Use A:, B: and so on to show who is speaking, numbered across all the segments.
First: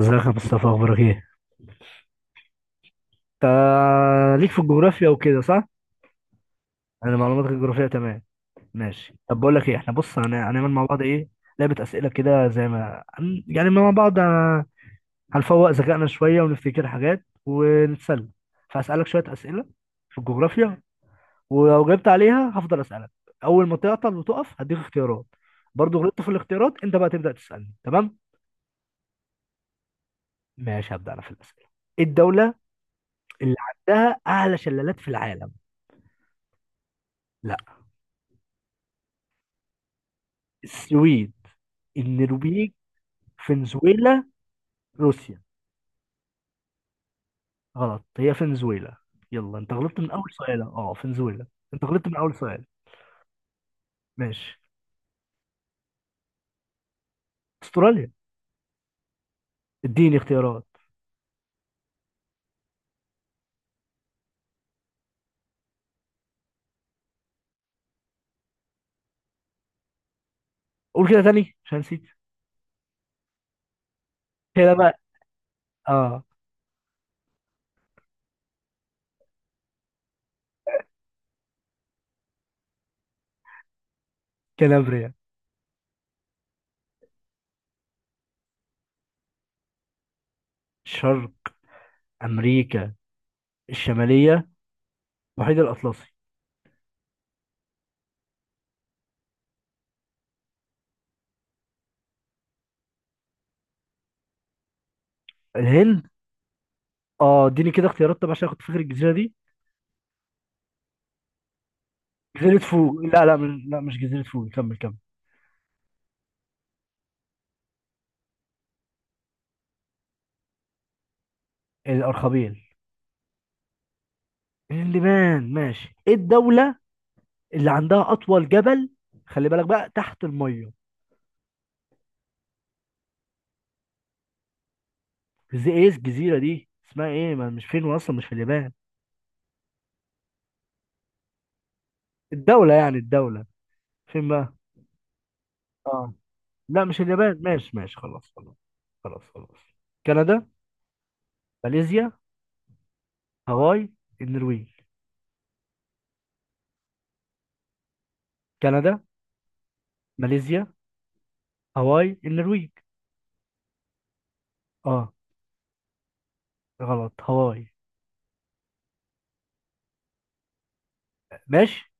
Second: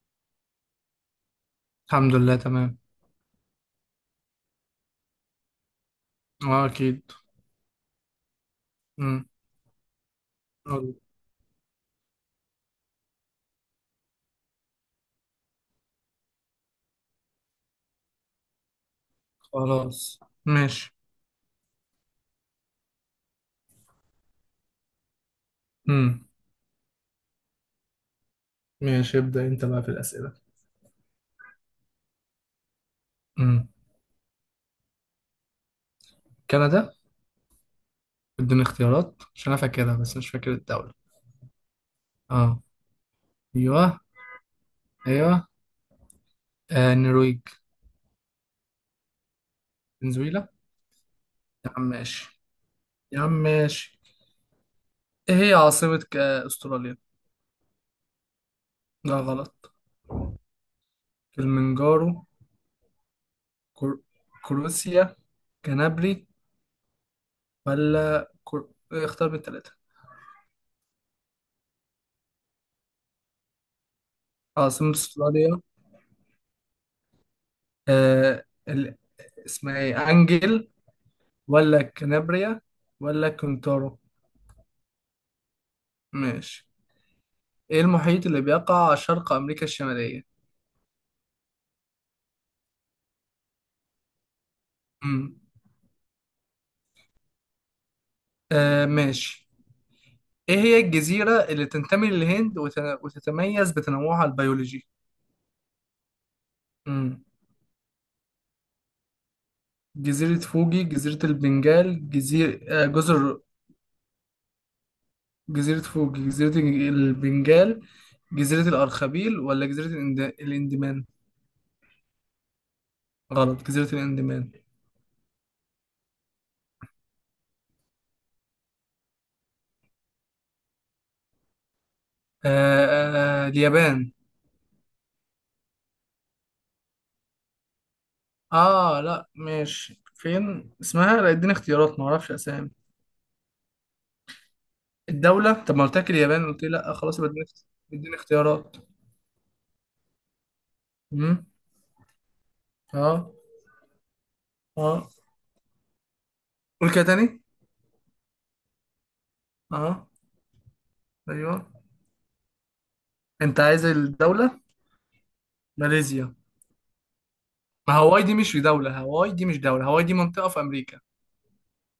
A: ازيك يا مصطفى، اخبارك ايه؟
B: الحمد لله تمام.
A: انت ليك في الجغرافيا وكده صح؟
B: اه، اكيد.
A: انا معلوماتك الجغرافية تمام. ماشي،
B: امم
A: طب بقول لك ايه، احنا بص هنعمل مع
B: قول.
A: بعض ايه، لعبة اسئلة كده زي ما يعني مع بعض هنفوق ذكائنا شوية ونفتكر حاجات ونتسلى. فهسألك شوية اسئلة في
B: خلاص.
A: الجغرافيا،
B: ماشي.
A: ولو جبت عليها هفضل اسألك. اول ما تعطل وتقف هديك اختيارات، برضو غلطت
B: امم
A: في الاختيارات انت بقى تبدأ تسألني، تمام؟
B: ماشي، ابدأ انت بقى في الأسئلة.
A: ماشي هبدأ انا في الاسئلة. ايه الدولة اللي
B: امم
A: عندها اعلى شلالات في العالم؟
B: كندا.
A: لا.
B: اديني اختيارات عشان انا فاكرها بس مش فاكر الدولة.
A: السويد،
B: اه.
A: النرويج،
B: ايوه.
A: فنزويلا،
B: ايوه.
A: روسيا.
B: آه، النرويج.
A: غلط، هي فنزويلا. يلا انت غلطت من اول
B: فنزويلا.
A: سؤال، اه فنزويلا.
B: يا عم
A: انت غلطت من اول
B: ماشي.
A: سؤال.
B: يا عم ماشي.
A: ماشي.
B: ايه هي عاصمة استراليا؟
A: استراليا.
B: لا، غلط.
A: اديني اختيارات.
B: كلمنجارو، كر... كروسيا، كنابري، ولا اختار من التلاتة.
A: قول كده تاني عشان نسيت كده
B: عاصمة
A: بقى.
B: استراليا.
A: اه
B: آه ال- اسمها ايه، انجل، ولا كنابريا، ولا كونتورو؟
A: كالابريا.
B: ماشي. ايه المحيط اللي بيقع شرق امريكا الشمالية؟
A: شرق امريكا الشماليه.
B: امم
A: المحيط الاطلسي.
B: آه، ماشي. ايه هي الجزيرة اللي تنتمي للهند وتتميز بتنوعها البيولوجي؟
A: الهند.
B: امم
A: اه اديني كده اختيارات طب عشان اخد فكره الجزيره دي.
B: جزيرة فوجي، جزيرة البنجال،
A: جزيره
B: جزيرة
A: فوق، لا لا
B: جزر.
A: لا مش جزيره فوق، كمل كمل.
B: جزيرة فوجي، جزيرة البنجال، جزيرة الأرخبيل، ولا جزيرة الإندمان؟
A: الارخبيل.
B: غلط، جزيرة الإندمان.
A: اللبنان. ماشي، ايه الدوله اللي عندها اطول جبل؟ خلي بالك بقى، تحت الميه،
B: اليابان.
A: زي ايه الجزيرة دي اسمها ايه؟ ما مش فين اصلا، مش في اليابان.
B: اه، لا، ماشي، فين اسمها؟ لا، اديني اختيارات، ما اعرفش اسامي.
A: الدولة يعني، الدولة فين بقى.
B: الدولة؟ طب ما قلت لك
A: اه
B: اليابان قلت لي
A: لا
B: لا،
A: مش
B: خلاص يبقى
A: اليابان، ماشي ماشي،
B: اديني
A: خلاص خلاص،
B: اختيارات.
A: خلاص خلاص. كندا،
B: امم
A: ماليزيا،
B: اه.
A: هاواي، النرويج.
B: اه، قول كده تاني.
A: كندا،
B: اه.
A: ماليزيا،
B: ايوه.
A: هاواي، النرويج.
B: انت عايز الدولة؟
A: اه.
B: ماليزيا.
A: غلط هاواي.
B: ما هواي دي مش دولة، هواي دي مش دولة، هواي دي منطقة في امريكا.
A: ماشي،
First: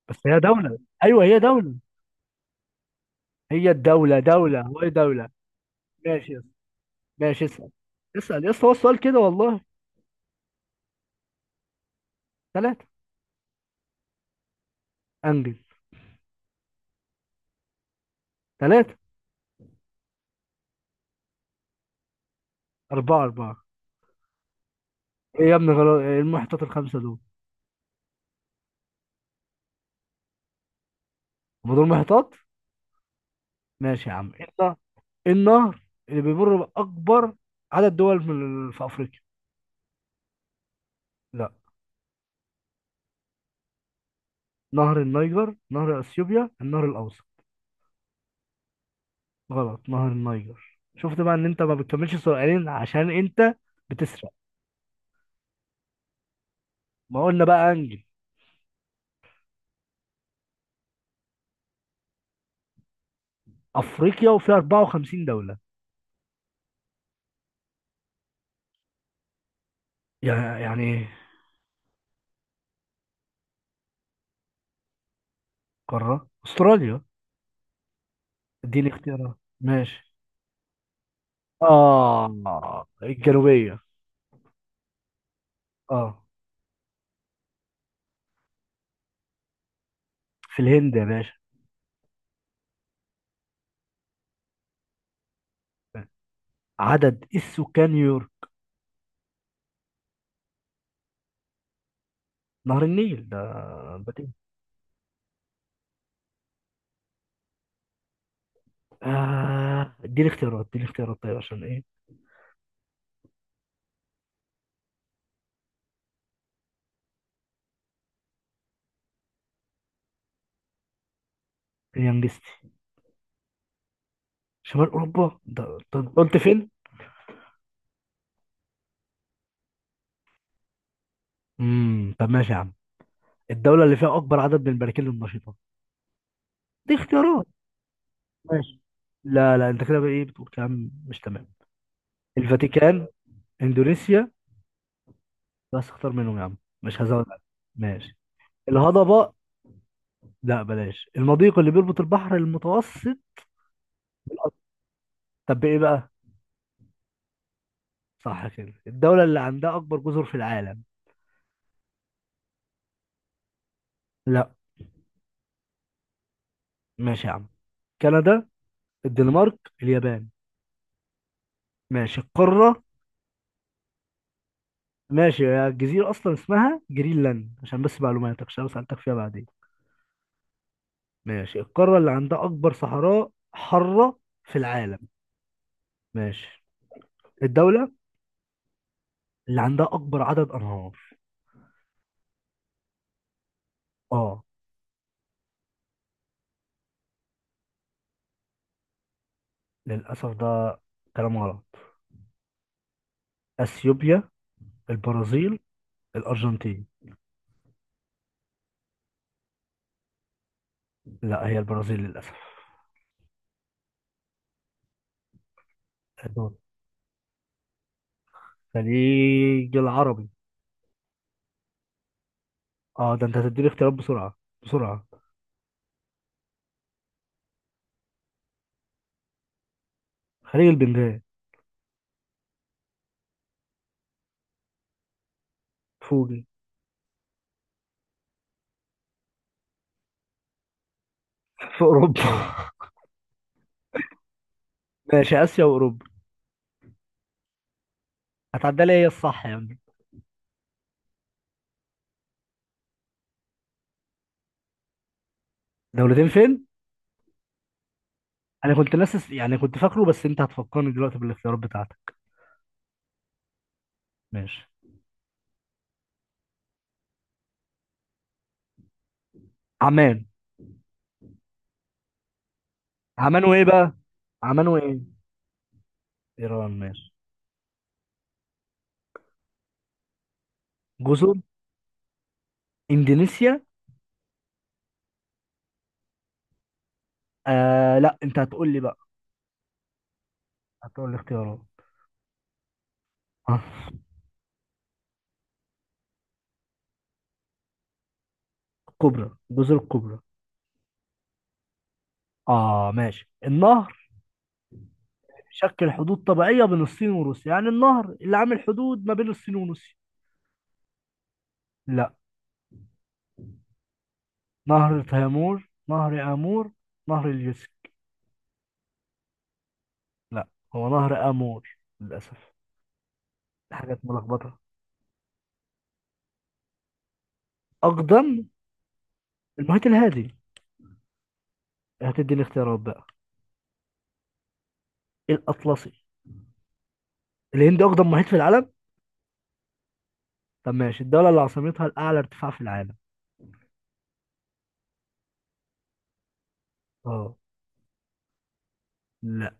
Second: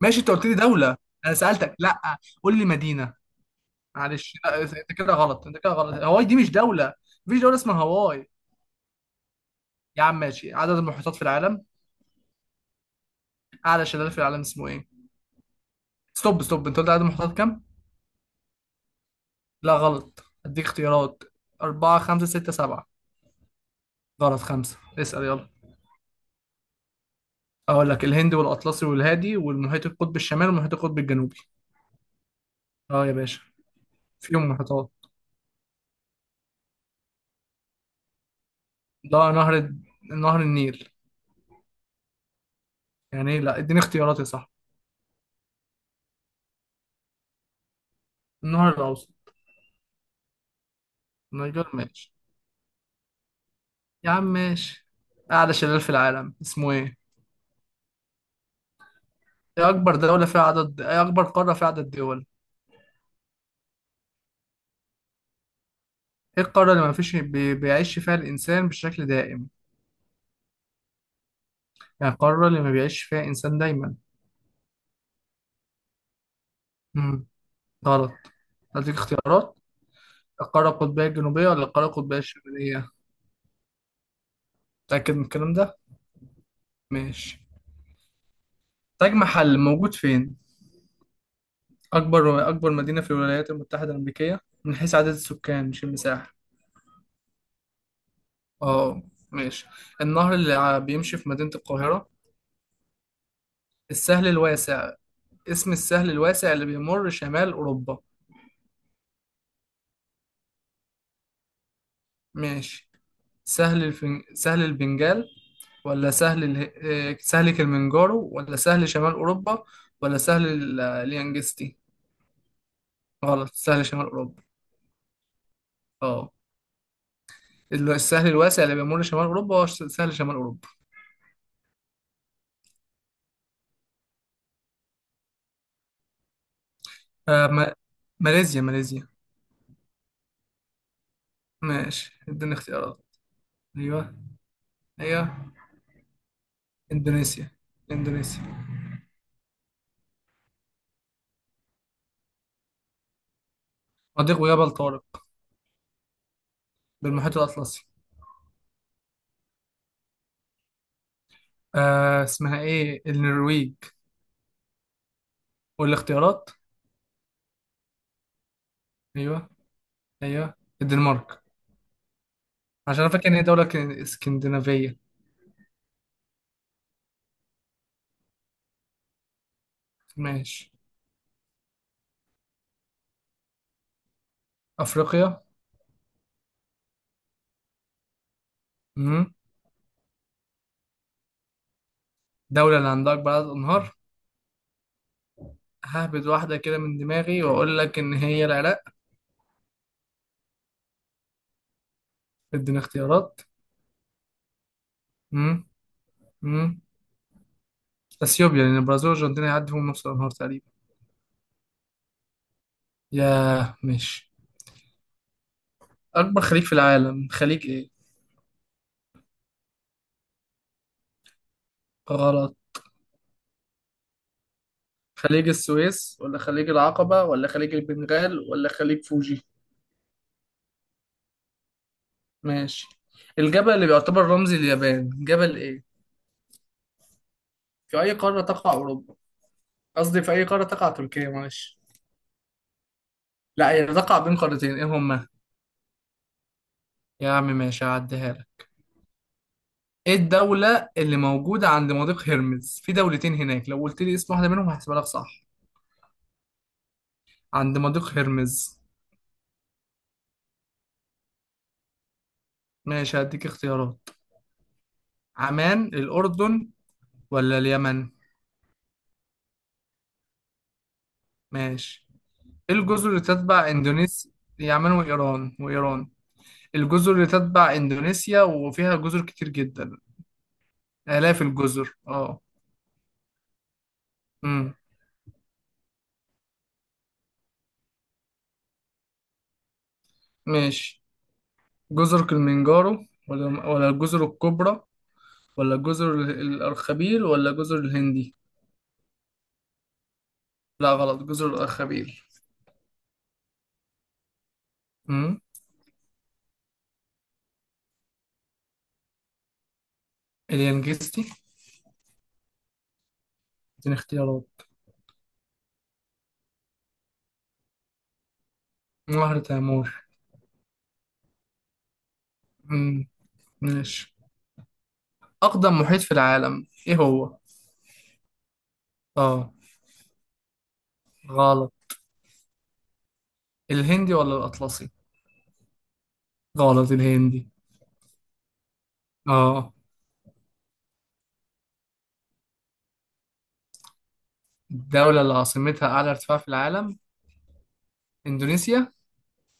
B: ماشي،
A: بس
B: انت
A: هي
B: قلت لي
A: دولة.
B: دولة.
A: ايوه
B: انا
A: هي دولة.
B: سألتك لا. قول لي مدينة.
A: هي الدولة
B: معلش
A: دولة،
B: لا،
A: هاواي
B: انت كده
A: دولة.
B: غلط، انت كده غلط، هواي
A: ماشي
B: دي
A: يا اسطى،
B: مش دولة. مفيش
A: ماشي
B: دولة
A: اسأل.
B: اسمها هواي.
A: اسأل يا اسطى، هو السؤال كده والله.
B: يا عم ماشي، عدد المحيطات في العالم؟
A: ثلاثة.
B: اعلى شلال في العالم اسمه ايه؟
A: انجز.
B: ستوب، ستوب، انت قلت عدد المحتويات كام؟
A: ثلاثة.
B: لا، غلط، اديك اختيارات. أربعة، خمسة، ستة، سبعة.
A: أربعة أربعة.
B: غلط، خمسة. اسأل
A: إيه
B: يلا.
A: يا ابني غلط، إيه المحيطات الخمسة دول؟
B: أقول لك الهند والأطلسي والهادي والمحيط القطب الشمالي والمحيط القطب الجنوبي.
A: هما دول محيطات؟
B: أه يا باشا.
A: ماشي يا عم، ايه
B: فيهم
A: النهر؟
B: محيطات.
A: إيه النهر اللي بيمر بأكبر عدد دول من في
B: ده
A: أفريقيا؟
B: نهر النيل.
A: لا.
B: يعني إيه؟ لا، اديني اختيارات يا صاحبي.
A: نهر النيجر، نهر أثيوبيا، النهر الأوسط.
B: النهر الأوسط.
A: غلط، نهر النيجر. شفت بقى ان انت
B: نيجر
A: ما
B: ماشي.
A: بتكملش سؤالين عشان انت
B: يا عم
A: بتسرق.
B: ماشي. أعلى شلال في العالم اسمه إيه؟
A: ما قلنا بقى انجل.
B: إيه أكبر دولة فيها عدد إيه أكبر قارة فيها عدد دول؟
A: افريقيا وفيها 54 دولة.
B: إيه القارة اللي ما فيش بيعيش فيها الإنسان بشكل دائم؟
A: يعني ايه؟
B: يعني القارة اللي ما بيعيش فيها إنسان دايما.
A: قارة استراليا.
B: مم. غلط.
A: اديني
B: هديك
A: اختيارات.
B: اختيارات.
A: ماشي.
B: القارة القطبية الجنوبية ولا القارة القطبية الشمالية؟
A: اه الجنوبية.
B: متأكد من الكلام ده؟
A: اه.
B: ماشي. تاج محل موجود فين؟
A: في الهند يا باشا.
B: أكبر مدينة في الولايات المتحدة الأمريكية، من حيث عدد السكان مش المساحة.
A: عدد السكان.
B: اه. ماشي. النهر اللي بيمشي في مدينة القاهرة.
A: نهر النيل ده.
B: السهل
A: بديهي.
B: الواسع. اسم السهل الواسع اللي بيمر شمال أوروبا.
A: آه اديني اختيارات، اديني اختيارات طيب عشان ايه.
B: ماشي. سهل البنجال، ولا سهل كلمنجارو، ولا سهل شمال أوروبا، ولا اليانجستي.
A: كده انجزتي.
B: غلط، سهل شمال أوروبا.
A: شمال اوروبا ده، طب
B: اه،
A: قلت فين؟
B: السهل الواسع اللي بيمر شمال أوروبا هو سهل شمال أوروبا.
A: طب ماشي يا عم، الدولة اللي فيها أكبر عدد من البراكين النشيطة، دي اختيارات.
B: آه ما... ماليزيا،
A: ماشي.
B: ماليزيا.
A: لا لا أنت كده بقى إيه، بتقول كلام مش تمام.
B: ماشي، اديني اختيارات.
A: الفاتيكان،
B: أيوه،
A: إندونيسيا.
B: أيوه.
A: بس اختار منهم يا عم، مش هزود عليك.
B: إندونيسيا،
A: ماشي.
B: إندونيسيا.
A: الهضبة، لا بلاش، المضيق اللي بيربط البحر المتوسط
B: مضيق
A: بالأطلس.
B: جبل طارق.
A: طب إيه بقى؟
B: بالمحيط الأطلسي.
A: صح كده. الدولة اللي عندها أكبر جزر في العالم.
B: اسمها إيه، النرويج؟
A: لا.
B: والاختيارات.
A: ماشي يا عم، كندا،
B: أيوه،
A: الدنمارك، اليابان.
B: أيوه، الدنمارك.
A: ماشي القارة.
B: عشان أنا فاكر إن هي دولة اسكندنافية.
A: ماشي يا، الجزيرة أصلا اسمها جرينلاند عشان بس معلوماتك عشان لو سألتك فيها بعدين.
B: ماشي.
A: ماشي، القارة اللي عندها أكبر صحراء حارة في العالم.
B: أفريقيا.
A: ماشي. الدولة
B: مم.
A: اللي عندها أكبر عدد أنهار.
B: دولة اللي عندها أكبر عدد أنهار.
A: آه.
B: ههبد واحدة كده من دماغي وأقول لك إن هي العراق.
A: للأسف ده كلام غلط.
B: ادينا اختيارات.
A: أثيوبيا، البرازيل،
B: امم امم
A: الأرجنتين.
B: اثيوبيا لان البرازيل والارجنتين هيعدوا نص النهار تقريبا.
A: لا هي البرازيل للأسف.
B: ياه، ماشي. اكبر
A: دول.
B: خليج في العالم خليج ايه؟
A: الخليج العربي.
B: غلط.
A: آه ده أنت هتديني اختيارات بسرعة بسرعة.
B: خليج السويس ولا خليج العقبة ولا خليج البنغال ولا خليج فوجي؟
A: خليج البنغال.
B: ماشي. الجبل اللي بيعتبر رمز اليابان جبل ايه؟
A: فوجي.
B: في اي قارة تقع اوروبا؟ قصدي في اي قارة تقع تركيا، معلش.
A: في اوروبا.
B: لا، هي تقع بين قارتين، ايه هما؟
A: ماشي، اسيا واوروبا.
B: يا عم ماشي، هعديها لك.
A: هتعدي لي، هي الصح يا عم.
B: ايه الدولة اللي موجودة عند مضيق هرمز، في دولتين هناك، لو قلت لي اسم واحدة منهم هحسبها لك صح.
A: دولتين فين؟
B: عند مضيق هرمز.
A: انا كنت ناسس، يعني كنت فاكره، بس انت هتفكرني دلوقتي بالاختيارات بتاعتك.
B: ماشي، هديك اختيارات.
A: ماشي.
B: عمان، الأردن، ولا اليمن؟
A: عمان.
B: ماشي. إيه الجزر اللي
A: عمان وايه
B: تتبع
A: بقى؟
B: إندونيسيا؟
A: عمان
B: هي عمان
A: وايه؟
B: وإيران
A: ايران. ماشي.
B: الجزر اللي تتبع إندونيسيا وفيها جزر كتير جدا.
A: جزر.
B: آلاف الجزر، اه.
A: اندونيسيا.
B: امم
A: آه لا انت هتقول لي بقى،
B: ماشي.
A: هتقول لي اختيارات.
B: جزر كلمنجارو،
A: آه،
B: ولا الجزر الكبرى، ولا جزر الأرخبيل، ولا جزر الهندي؟
A: الكبرى جزر الكبرى.
B: لا، غلط، جزر الأرخبيل.
A: اه ماشي، النهر
B: امم
A: شكل حدود طبيعية بين الصين وروسيا، يعني النهر اللي عامل حدود ما بين الصين وروسيا.
B: اليانجستي.
A: لا.
B: اديني اختيارات.
A: نهر تيمور، نهر امور، نهر اليوسف.
B: نهر تامور.
A: لا، هو نهر امور للاسف.
B: امم
A: حاجات
B: ماشي.
A: ملخبطه.
B: أقدم محيط في العالم إيه هو؟
A: اقدم.
B: آه.
A: المحيط الهادي.
B: غلط.
A: هتدي الاختيارات بقى.
B: الهندي ولا الأطلسي؟
A: الاطلسي.
B: غلط، الهندي.
A: الهند اقدم محيط في العالم.
B: آه.
A: طب ماشي، الدوله اللي عاصمتها الاعلى ارتفاع في العالم.
B: الدولة اللي عاصمتها أعلى ارتفاع في العالم.
A: اه.
B: إندونيسيا.
A: لا.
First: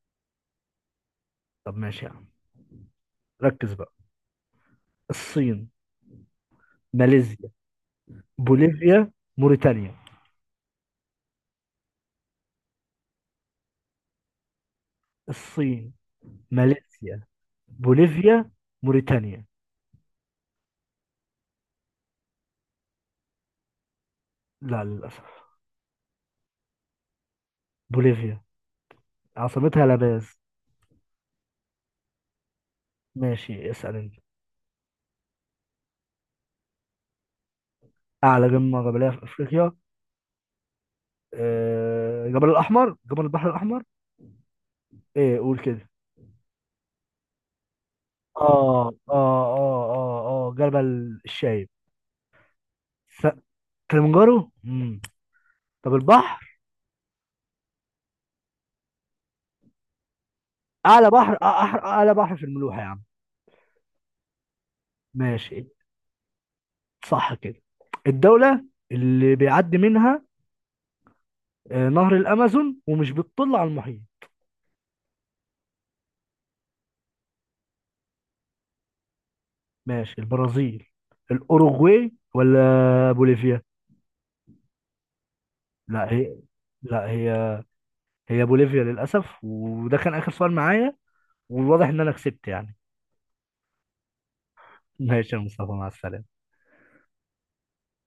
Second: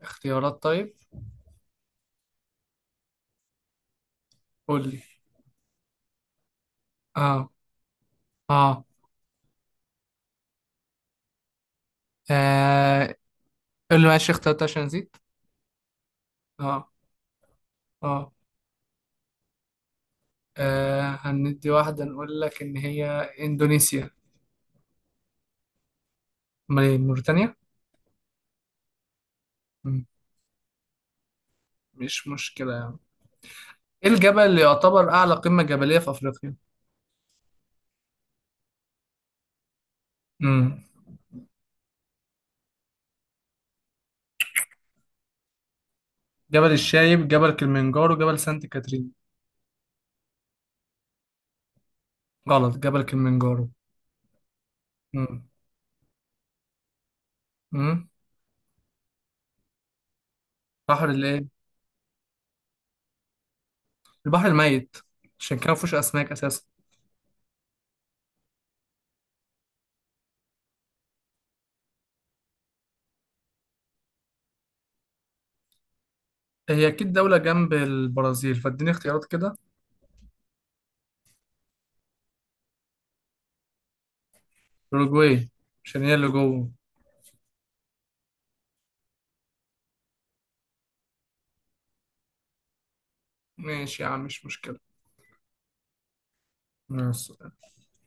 B: اختيارات طيب.
A: طب ماشي يا عم، ركز بقى.
B: قول لي.
A: الصين، ماليزيا،
B: آه آه
A: بوليفيا، موريتانيا.
B: آه، قول لي، ماشي، اختيارات عشان نسيت.
A: الصين،
B: آه
A: ماليزيا،
B: آه
A: بوليفيا، موريتانيا.
B: هندي واحدة نقول لك إن هي إندونيسيا.
A: لا للاسف،
B: أمال إيه موريتانيا؟
A: بوليفيا عاصمتها
B: مم،
A: لاباز.
B: مش مشكلة يعني.
A: ماشي اسال
B: إيه
A: انت.
B: الجبل اللي يعتبر أعلى قمة جبلية في أفريقيا؟
A: اعلى قمه جبليه في افريقيا.
B: مم.
A: آه، جبل الاحمر، جبل البحر الاحمر، ايه قول كده.
B: جبل الشايب، جبل كليمنجارو، جبل سانت
A: اه اه
B: كاترين.
A: اه اه اه جبل الشايب.
B: غلط، جبل
A: س-
B: كليمنجارو.
A: كليمنجارو امم.
B: مم.
A: طب البحر.
B: مم.
A: اعلى
B: بحر
A: بحر
B: الايه.
A: اعلى بحر في الملوحه يا عم.
B: البحر الميت. عشان
A: ماشي.
B: كده مفيهوش اسماك اساسا.
A: صح كده. الدوله اللي بيعدي منها آه، نهر الامازون ومش بتطل على المحيط.
B: هي اكيد دولة جنب البرازيل، فاديني اختيارات كده.
A: ماشي، البرازيل، الاوروغواي، ولا بوليفيا.
B: اوروجواي. عشان
A: لا
B: هي اللي
A: هي
B: جوه.
A: لا هي هي بوليفيا للاسف، وده كان اخر سؤال معايا، والواضح ان انا كسبت يعني.
B: ماشي يا عم، مش مشكلة.
A: ماشي يا مصطفى، مع السلامه.
B: ماشي.